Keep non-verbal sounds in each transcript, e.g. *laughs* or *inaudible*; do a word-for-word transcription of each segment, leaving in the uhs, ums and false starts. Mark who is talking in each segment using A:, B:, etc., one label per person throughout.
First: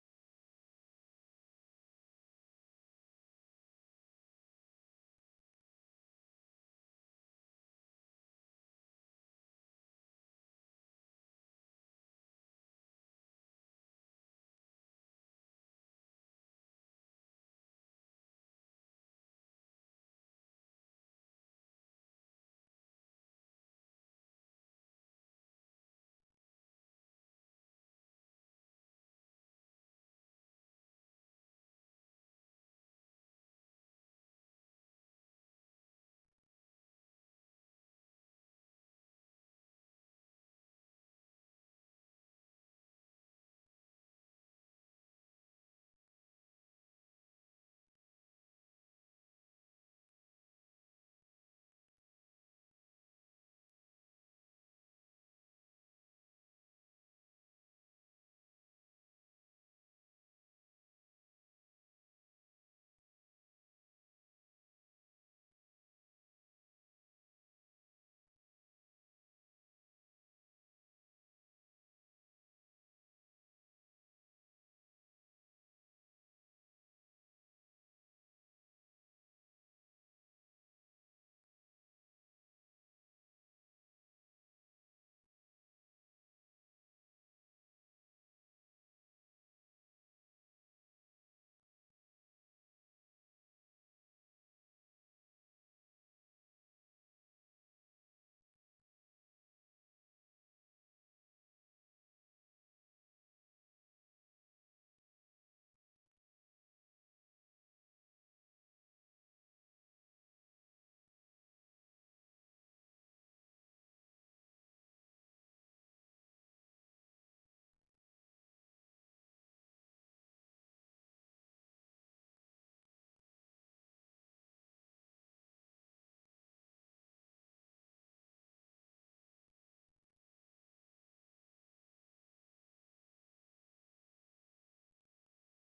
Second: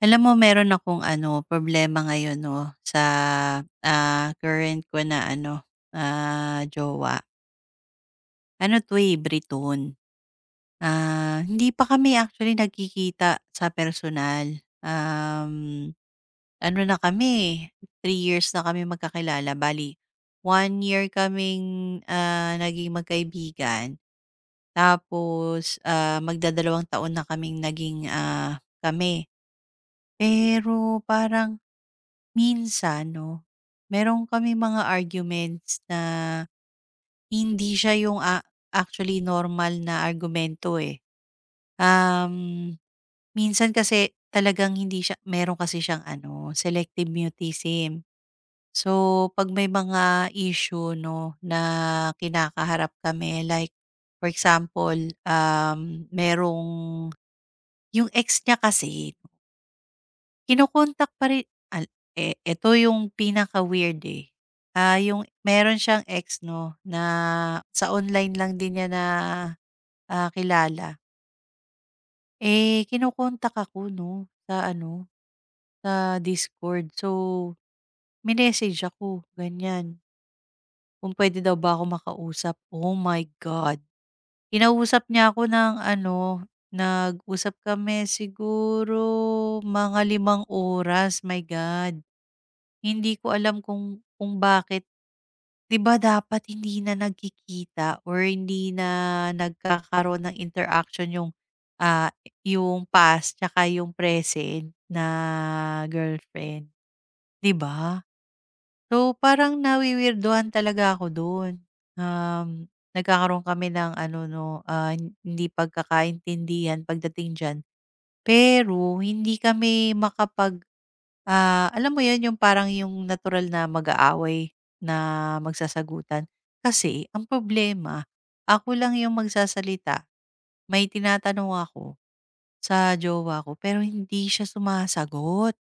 A: Alam mo, meron akong ano, problema ngayon 'no, sa, ah, current ko na ano, ah, jowa. Ano 'to, eh, Briton. Ah, hindi pa kami actually nagkikita sa personal. Um, Ano na kami, three years na kami magkakilala, bali one year kaming, ah, naging magkaibigan, tapos, ah, magdadalawang taon na kaming naging, ah, kami. Pero parang, minsan 'no, meron kami mga arguments na hindi siya yung, ah, actually normal na argumento, eh. Um, Minsan kasi talagang hindi siya, meron kasi siyang ano, selective mutism. So 'pag may mga issue 'no, na kinakaharap kami, like for example, um, merong yung ex niya kasi kino-contact pa rin al eh, eto yung pinaka-weird, eh. Ah, yung meron siyang ex 'no, na sa online lang din niya na, ah, kilala. Eh, kino ako 'no, sa ano, sa Discord. So, minessage ako, ganyan, kung puwede daw ba ako makausap. Oh my God! Kinausap niya ako ng ano, nag-usap kami siguro mga limang oras, my God. Hindi ko alam kung kung bakit 'di ba dapat hindi na nagkikita or hindi na nagkakaroon ng interaction yung, ah, yung past tsaka yung present na girlfriend, 'di ba? So, parang nawi talaga ako do'n. Um, nagkakaroon kami ng ano 'no, ah, hin- hindi pagkakaintindihan pagdating diyan. Pero hindi kami makapag, ah, alam mo 'yun, yung parang yung natural na mag-aaway na magsasagutan. Kasi ang problema, ako lang yung magsasalita, may tinatanong ako sa jowa ko pero hindi siya sumasagot.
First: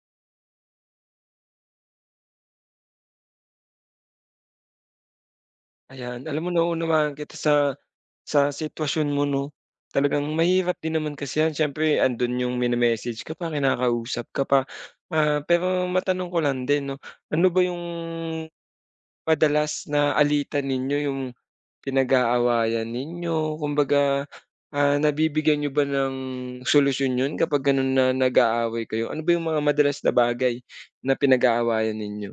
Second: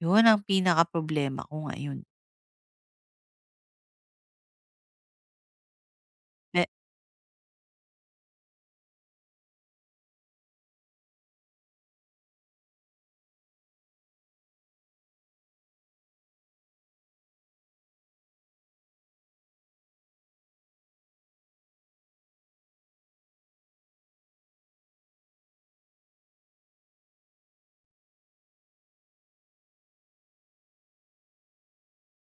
A: 'Yun ang pinaka problema ko ngayon.
B: Ayan, alam mo
A: Eh,
B: naunawaan kita sa sa sitwasyon mo 'no. Talagang mahirap din naman kasi 'yan siyempre andun yung mine-message ka pa, kinakausap ka pa. Ah, pero matanong ko lang din 'no, ano ba yung madalas na alitan ninyo, yung pinag-aawayan ninyo? Kumbaga, ah, nabibigyan niyo ba ng solusyon yun kapag ganun na nag-aaway kayo? Ano ba yung mga madalas na bagay na pinag-aawayan ninyo?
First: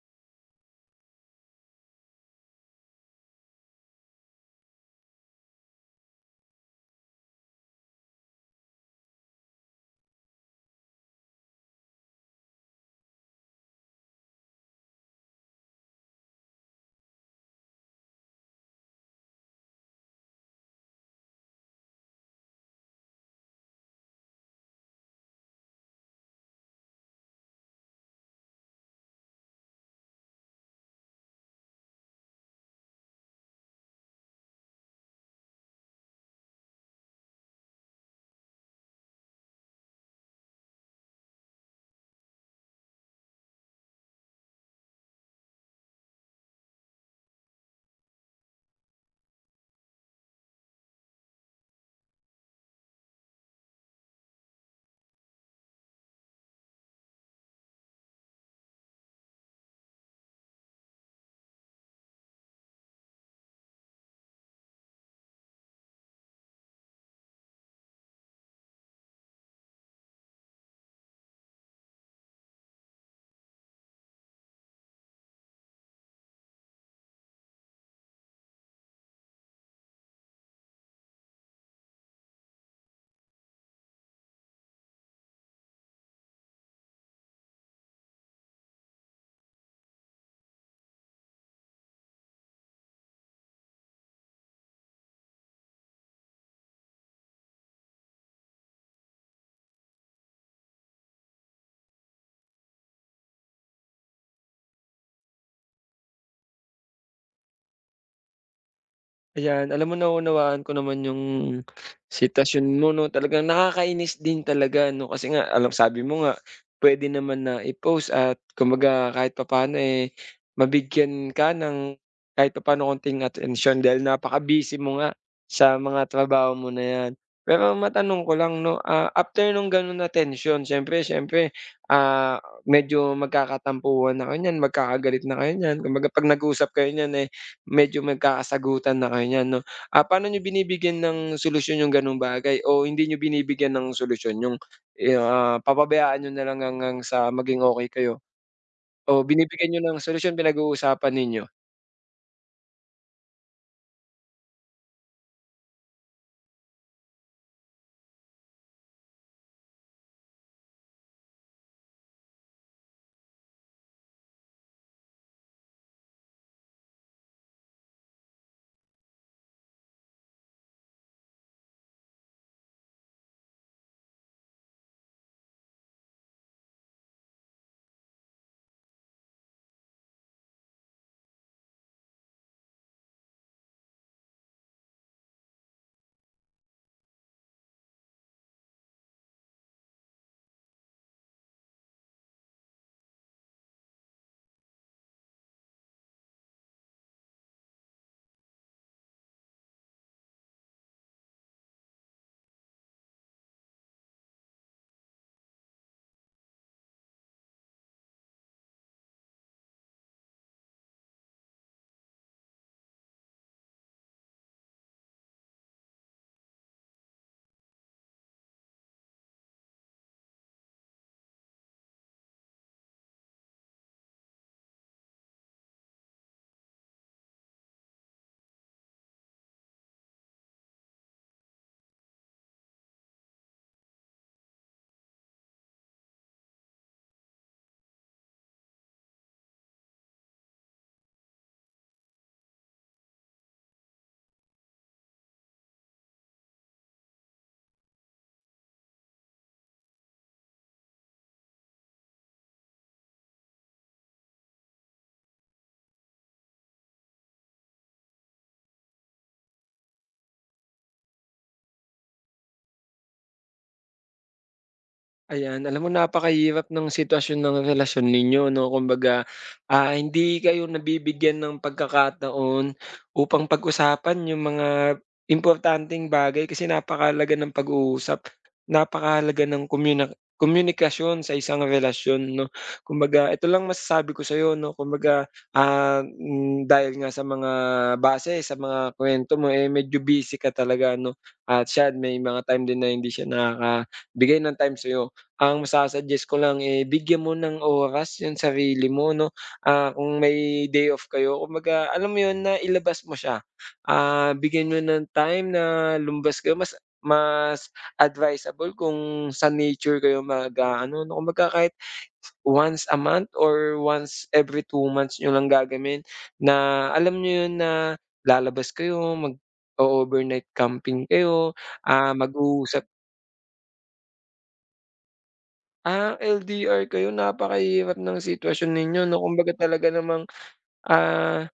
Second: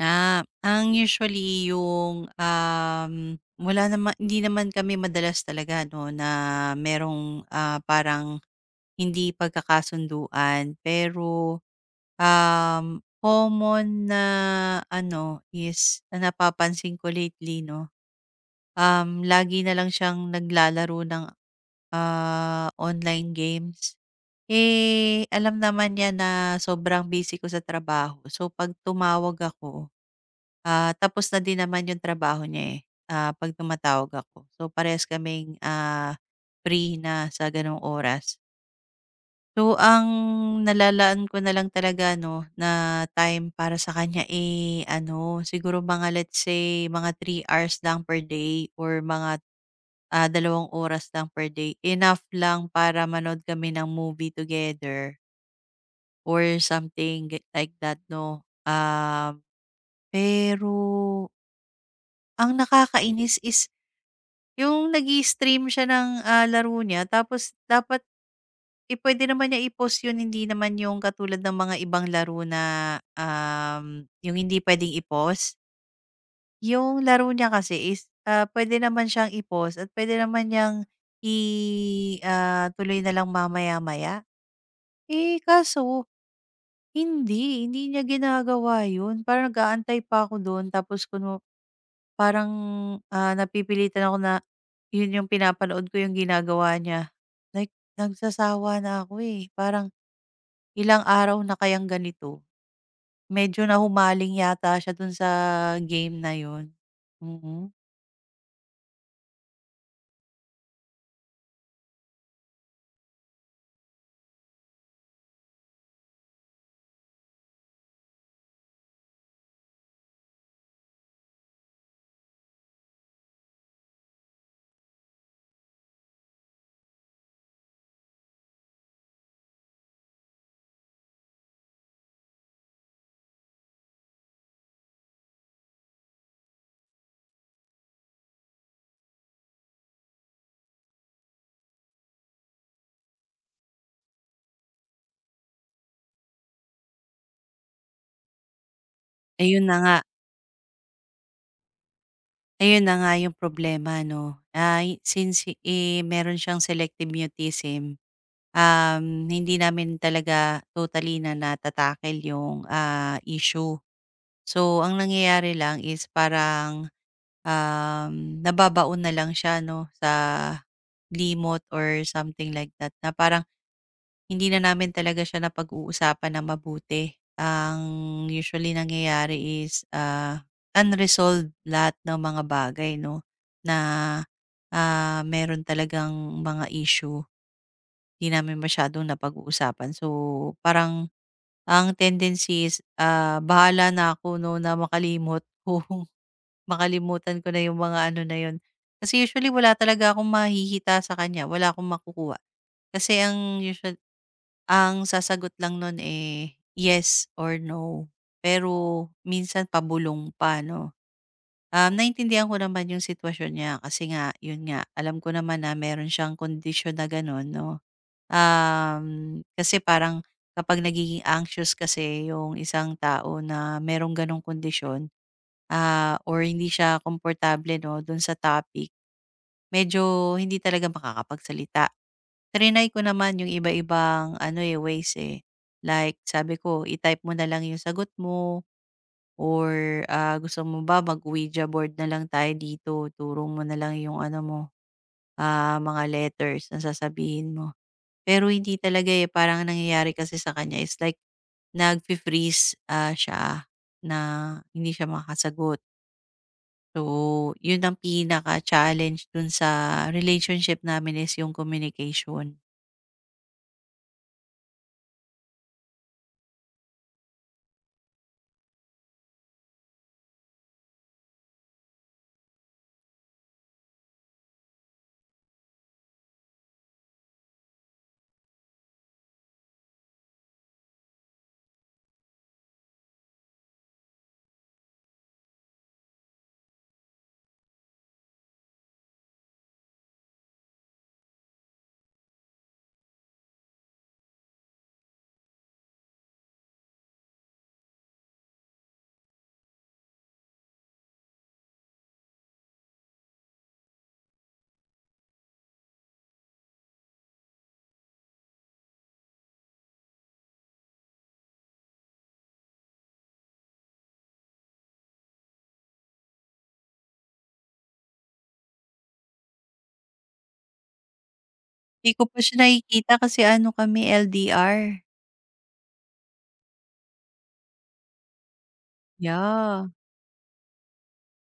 A: Ah, ang usually yung, um, wala nama hindi naman kami madalas talaga 'no, na merong, ah, parang hindi pagkakasunduan. Pero, um, common na ano is na napapansin ko lately 'no, um, lagi na lang siyang naglalaro ng, ah, online games. Eh, alam naman niya na sobrang busy ko sa trabaho. So 'pag tumawag ako, Ah, tapos na din naman yung trabaho niya, eh, ah, 'pag tumatawag ako. So, parehas kaming, ah, free na sa gano'ng oras. So, ang nalalaan ko na lang talaga 'no, na time para sa kanya, eh, ano, siguro mga let's say mga three hours lang per day or mga, ah, dalawang oras lang per day. Enough lang para manood kami ng movie together or something g- like that 'no. Um, Pero ang nakakainis is yung nag-i-stream siya ng, ah, laro niya tapos dapat, eh, puwede naman niya i-pause yun, hindi naman yung katulad ng mga ibang laro na, um, yung hindi puwedeng i-pause. Yung laro niya kasi is, ah, puwede naman siyang i-pause at pwede naman niyang i ah, tuloy na lang mamaya-maya. Eh, kaso hindi, hindi niya ginagawa yun. Parang nag-aantay pa ako dun tapos kunu, parang, ah, napipilitan ako na yun yung pinapanood ko yung ginagawa niya. Like, nagsasawa na ako, eh, parang ilang araw na kayang ganito. Medyo nahumaling yata siya dun sa game na yun. Mm.
B: Ayan, alam mo naunawaan ko naman yung sitwasyon mo 'no, talagang nakakainis din talaga 'no, kasi nga alam sabi mo nga pwede naman na i-post at kumbaga kahit papaano, eh, mabigyan ka ng kahit papaano konting attention, dahil napaka-busy mo nga sa mga trabaho mo na 'yan. Pero matanong ko lang 'no, ah, after nung gano'n na tensyon siyempre siyempre, ah, medyo magkakatampuhan na kayo niyan, magkakagalit na kayo niyan, kumbaga 'pag nag-usap kayo niyan, eh, medyo magkakasagutan na kayo niyan 'no. Ah, paano niyo binibigyan ng solusyon yung gano'ng bagay o hindi niyo binibigyan ng solusyon yung, eh, ah, papabayaan niyo na lang hanggang sa maging okey kayo o
A: Ayun
B: binibigyan
A: na
B: niyo
A: nga,
B: ng solusyon pinag-uusapan ninyo?
A: ayun na nga yung problema 'no. Ay, since, eh, meron siyang selective mutism, um, hindi namin talaga totally na nata yung, ah, issue. So, ang nangyayari lang is parang, Um, nababaon na lang siya 'no, sa limot or something like that na parang hindi na namin talaga siya napag-uusapan nang mabuti. Ang usually nangyayari is, ah, unresolved lahat ng mga bagay 'no, na, ah, meron talagang mga issue, 'di namin masyadong napag-uusapan. So, parang ang tendency is, ah, bahala na ako 'no, na makalimot *laughs* kung makalimutan ko na yung mga ano na yun. Kasi usually wala talaga akong mahihita sa kanya, wala akong makukuha. Kasi ang usual ang sasagot lang nun, eh, yes or no. Pero minsan pabulong pa, 'no? Um, naintindihan ko naman yung sitwasyon niya kasi nga, yun nga, alam ko naman na meron siyang kondisyon na gano'n, 'no? Um, kasi parang kapag nagiging anxious kasi yung isang tao na merong gano'ng kondisyon, ah, or hindi siya komportable 'no, dun sa topic, medyo hindi talaga makakapagsalita. Triny ko naman yung iba-ibang ano, eh, ways, eh. Like sabi ko, i-type mo na lang yung sagot mo or, ah, gusto mo ba mag-Ouija board na lang tayo dito, turong mo na lang yung ano mo, ah, mga letters na sasabihin mo. Pero hindi talaga, eh, parang ang nangyayari kasi sa kanya is like nagfi-freeze, ah, siya na hindi siya makasagot. So, yun ang pinaka-challenge dun sa relationship namin is yung communication.
B: Ayan, alam mo napakahirap ng sitwasyon ng relasyon ninyo 'no, kumbaga, ah, hindi kayo nabibigyan ng pagkakataon upang pag-usapan yung mga importanteng bagay kasi napakahalaga ng pag-uusap, napakahalaga ng komyuna komunikasyon sa isang relasyon 'no. Kumbaga ito lang masasabi ko sa'yo 'no, kumbaga, ah, hmm, dahil nga sa mga base sa mga kuwento mo, eh, medyo busy ka talaga 'no, at siya may mga time din na hindi siya nakakabigay ng time sa'yo. Ang masa ko lang, eh, bigyan mo ng oras yung sarili mo 'no, ah, kung may day off kayo kumbaga alam mo yun na ilabas mo siya. Ah, bigyan mo ng time na lumbas kayo mas mas advisable kung sa nature kayo mag ah, ano 'no, kumbaga kahit once a month or once every two months niyo lang gagawin na alam niyo yun na lalabas kayo, mag overnight camping kayo,
A: Di
B: ah,
A: ko pa siya
B: mag-uusap.
A: nakikita kasi ano kami, L D R.
B: Ah, L D R kayo napakahirap ng sitwasyon ninyo 'no, kumbaga
A: Yeah.
B: talaga namang, ah,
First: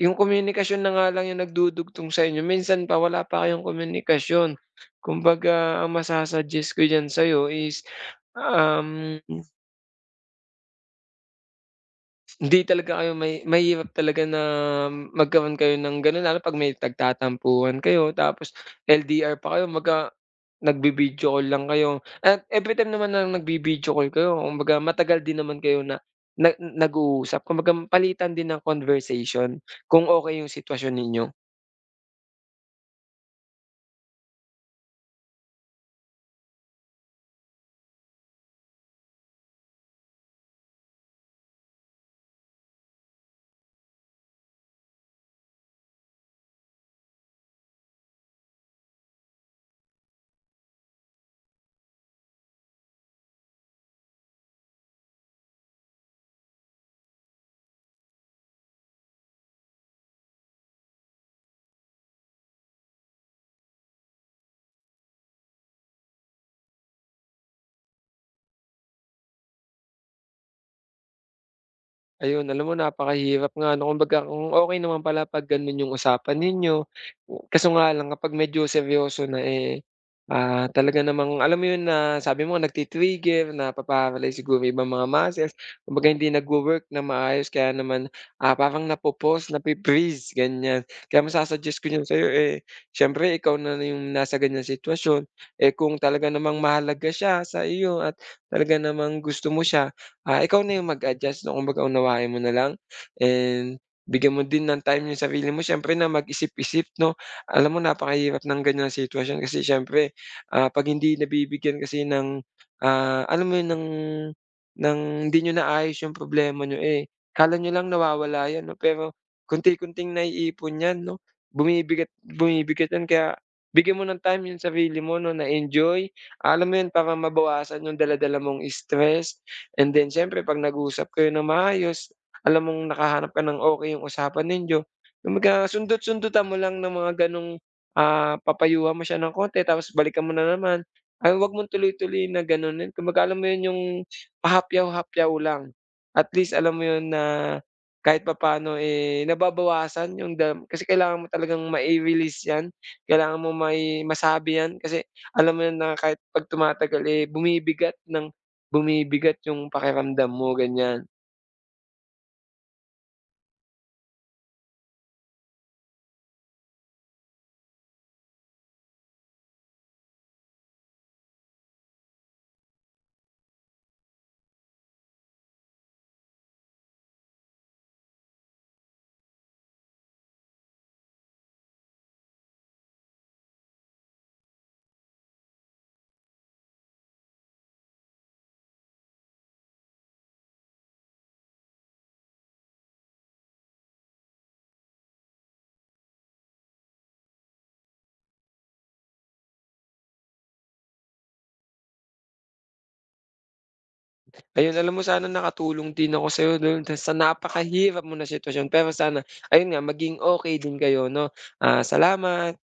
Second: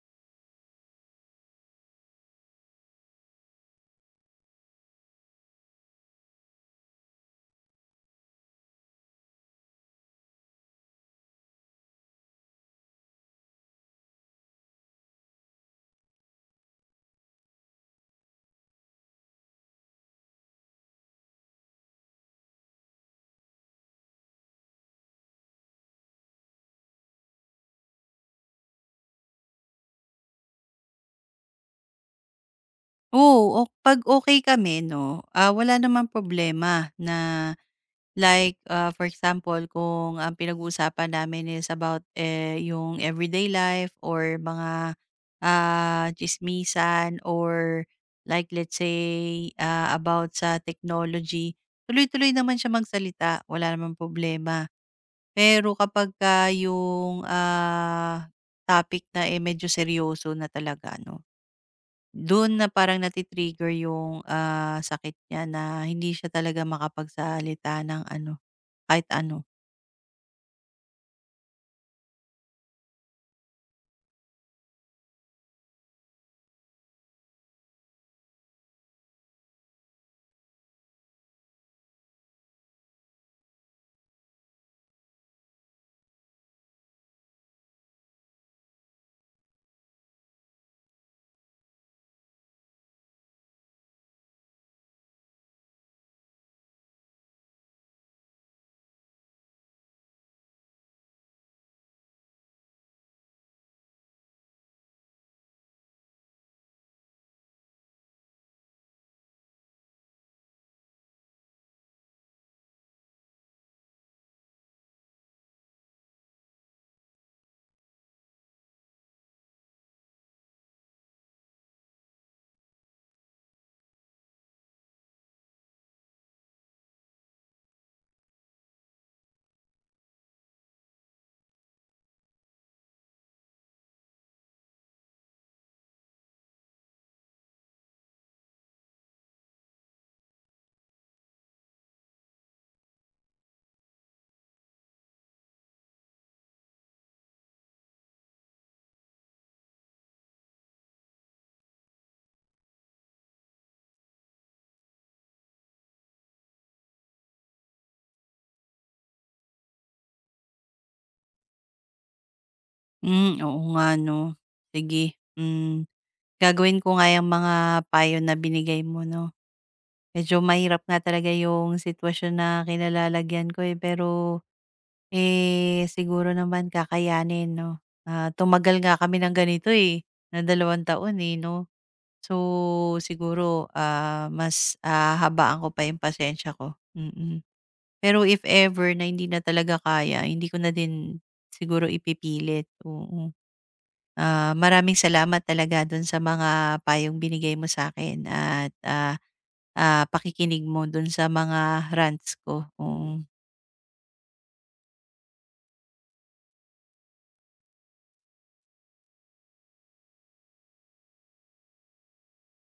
B: yung komunikasyon na nga lang yung nagdudugtong sa inyo, minsan pa wala pa kayong komunikasyon. Kumbaga ang masa-suggest ko diyan sa'yo is, um, hindi talaga kayo mahi mahirap talaga na magkaroon kayo ng gano'n lalo 'pag may nagtatampuhan kayo tapos L D R pa kayo magka nagvi-video call lang kayo at everytime naman na nagvi-video call kayo kumbaga matagal din naman kayo na na nag-uusap kumbaga palitan din ng conversation kung okey yung sitwasyon ninyo?
A: Oo, o 'pag okay kami 'no, ah, wala namang problema na. Like, ah, for example kung ang pinag-uusapan namin is about, eh, yung everyday life or mga, ah, tsismisan or like let's say, ah, about sa technology, tuloy-tuloy naman siya magsalita, wala namang problema. Pero kapagka yung, ah, topic na, eh, medyo seryoso na talaga 'no, dun na parang nati yung, ah, sakit niya na hindi siya talaga makapagsalita ng ano, kahit ano.
B: Ayun, alam mo napakahirap nga 'no, kumbaga kung okey naman pala 'pag gano'n yung usapan ninyo, kaso nga lang kapag medyo seryoso na, eh, ah, talaga namang alam mo yun na sabi mo nga nagti-trigger, napaparalyze siguro yung ibang mga muscles, kumbaga hindi nagwo-work ng maayos kaya naman, ah, parang napo-pause, napi-freeze, ganyan. Kaya masa-suggest ko yun sa'yo, eh, siyempre ikaw na yung nasa ganyang sitwasyon, eh, kung talaga namang mahalaga siya sa iyo at talaga namang gusto mo siya, Ah, ikaw na yung mag-adjust 'no, kumbaga unawain mo na lang and bigyan mo din ng time yung sarili mo siyempre na mag-isip-isip 'no. Alam mo napakahirap ng ganiyang sitwasyon kasi siyempre, ah, 'pag hindi nabibigyan kasi ng, ah, alam mo yun ng ng hindi niyo naayos yung problema niyo, eh, akala niyo lang nawawala yan 'no, pero konti-konting naiipon yan 'no, bumibigat bumibigat yan kaya bigyan mo ng time yung sarili mo 'no, na enjoy. Alam mo yun para mabawasan yung dala mong stress And then siyempre 'pag nag-usap kayo ng maayos, alam mong nakahanap ka ng okey yung usapan ninyo, kumbaga sundot-sundutan mo lang ng mga gano'ng, ah, papayuhan mo siya ng konti tapos balikan mo na naman. Ay huwag mong tuloy-tuloy na gano'n, kumbaga alam mo 'yun yung pahapyaw-hapyaw lang. At least alam mo 'yun na kahit papaano, eh, nababawasan yung dam kasi kailangan mo talagang mai-release 'yan, kailangan mo mai masabi 'yan kasi alam mo 'yun na kahit 'pag tumatagal, eh, bumibigat ng Bumibigat yung pakiramdam mo ganyan.
A: Hmm, oo nga 'no. Sige, hmm, gagawin ko nga yang mga payo na binigay mo 'no. Medyo mahirap nga talaga yung sitwasyon na kinalalagyan ko, eh, pero, eh, siguro naman kakayanin 'no. Ah, tumagal nga kami ng ganito, eh, ng dalawang taon, eh, 'no. So, siguro, ah, mas hahabaan ko pa yung pasensya ko, mm. Pero if ever na hindi na talaga kaya, hindi ko na din siguro ipipilit, oo. Ah, maraming salamat talaga dun sa mga payong binigay mo sa akin at, ah, ah, pakikinig mo dun sa mga rants ko, oo.
B: Ayun alam mo sana nakatulong din ako sa'yo dun sa sa napakahirap mo na sitwasyon pero sana ayun nga maging okay din kayo 'no. Ah, salamat.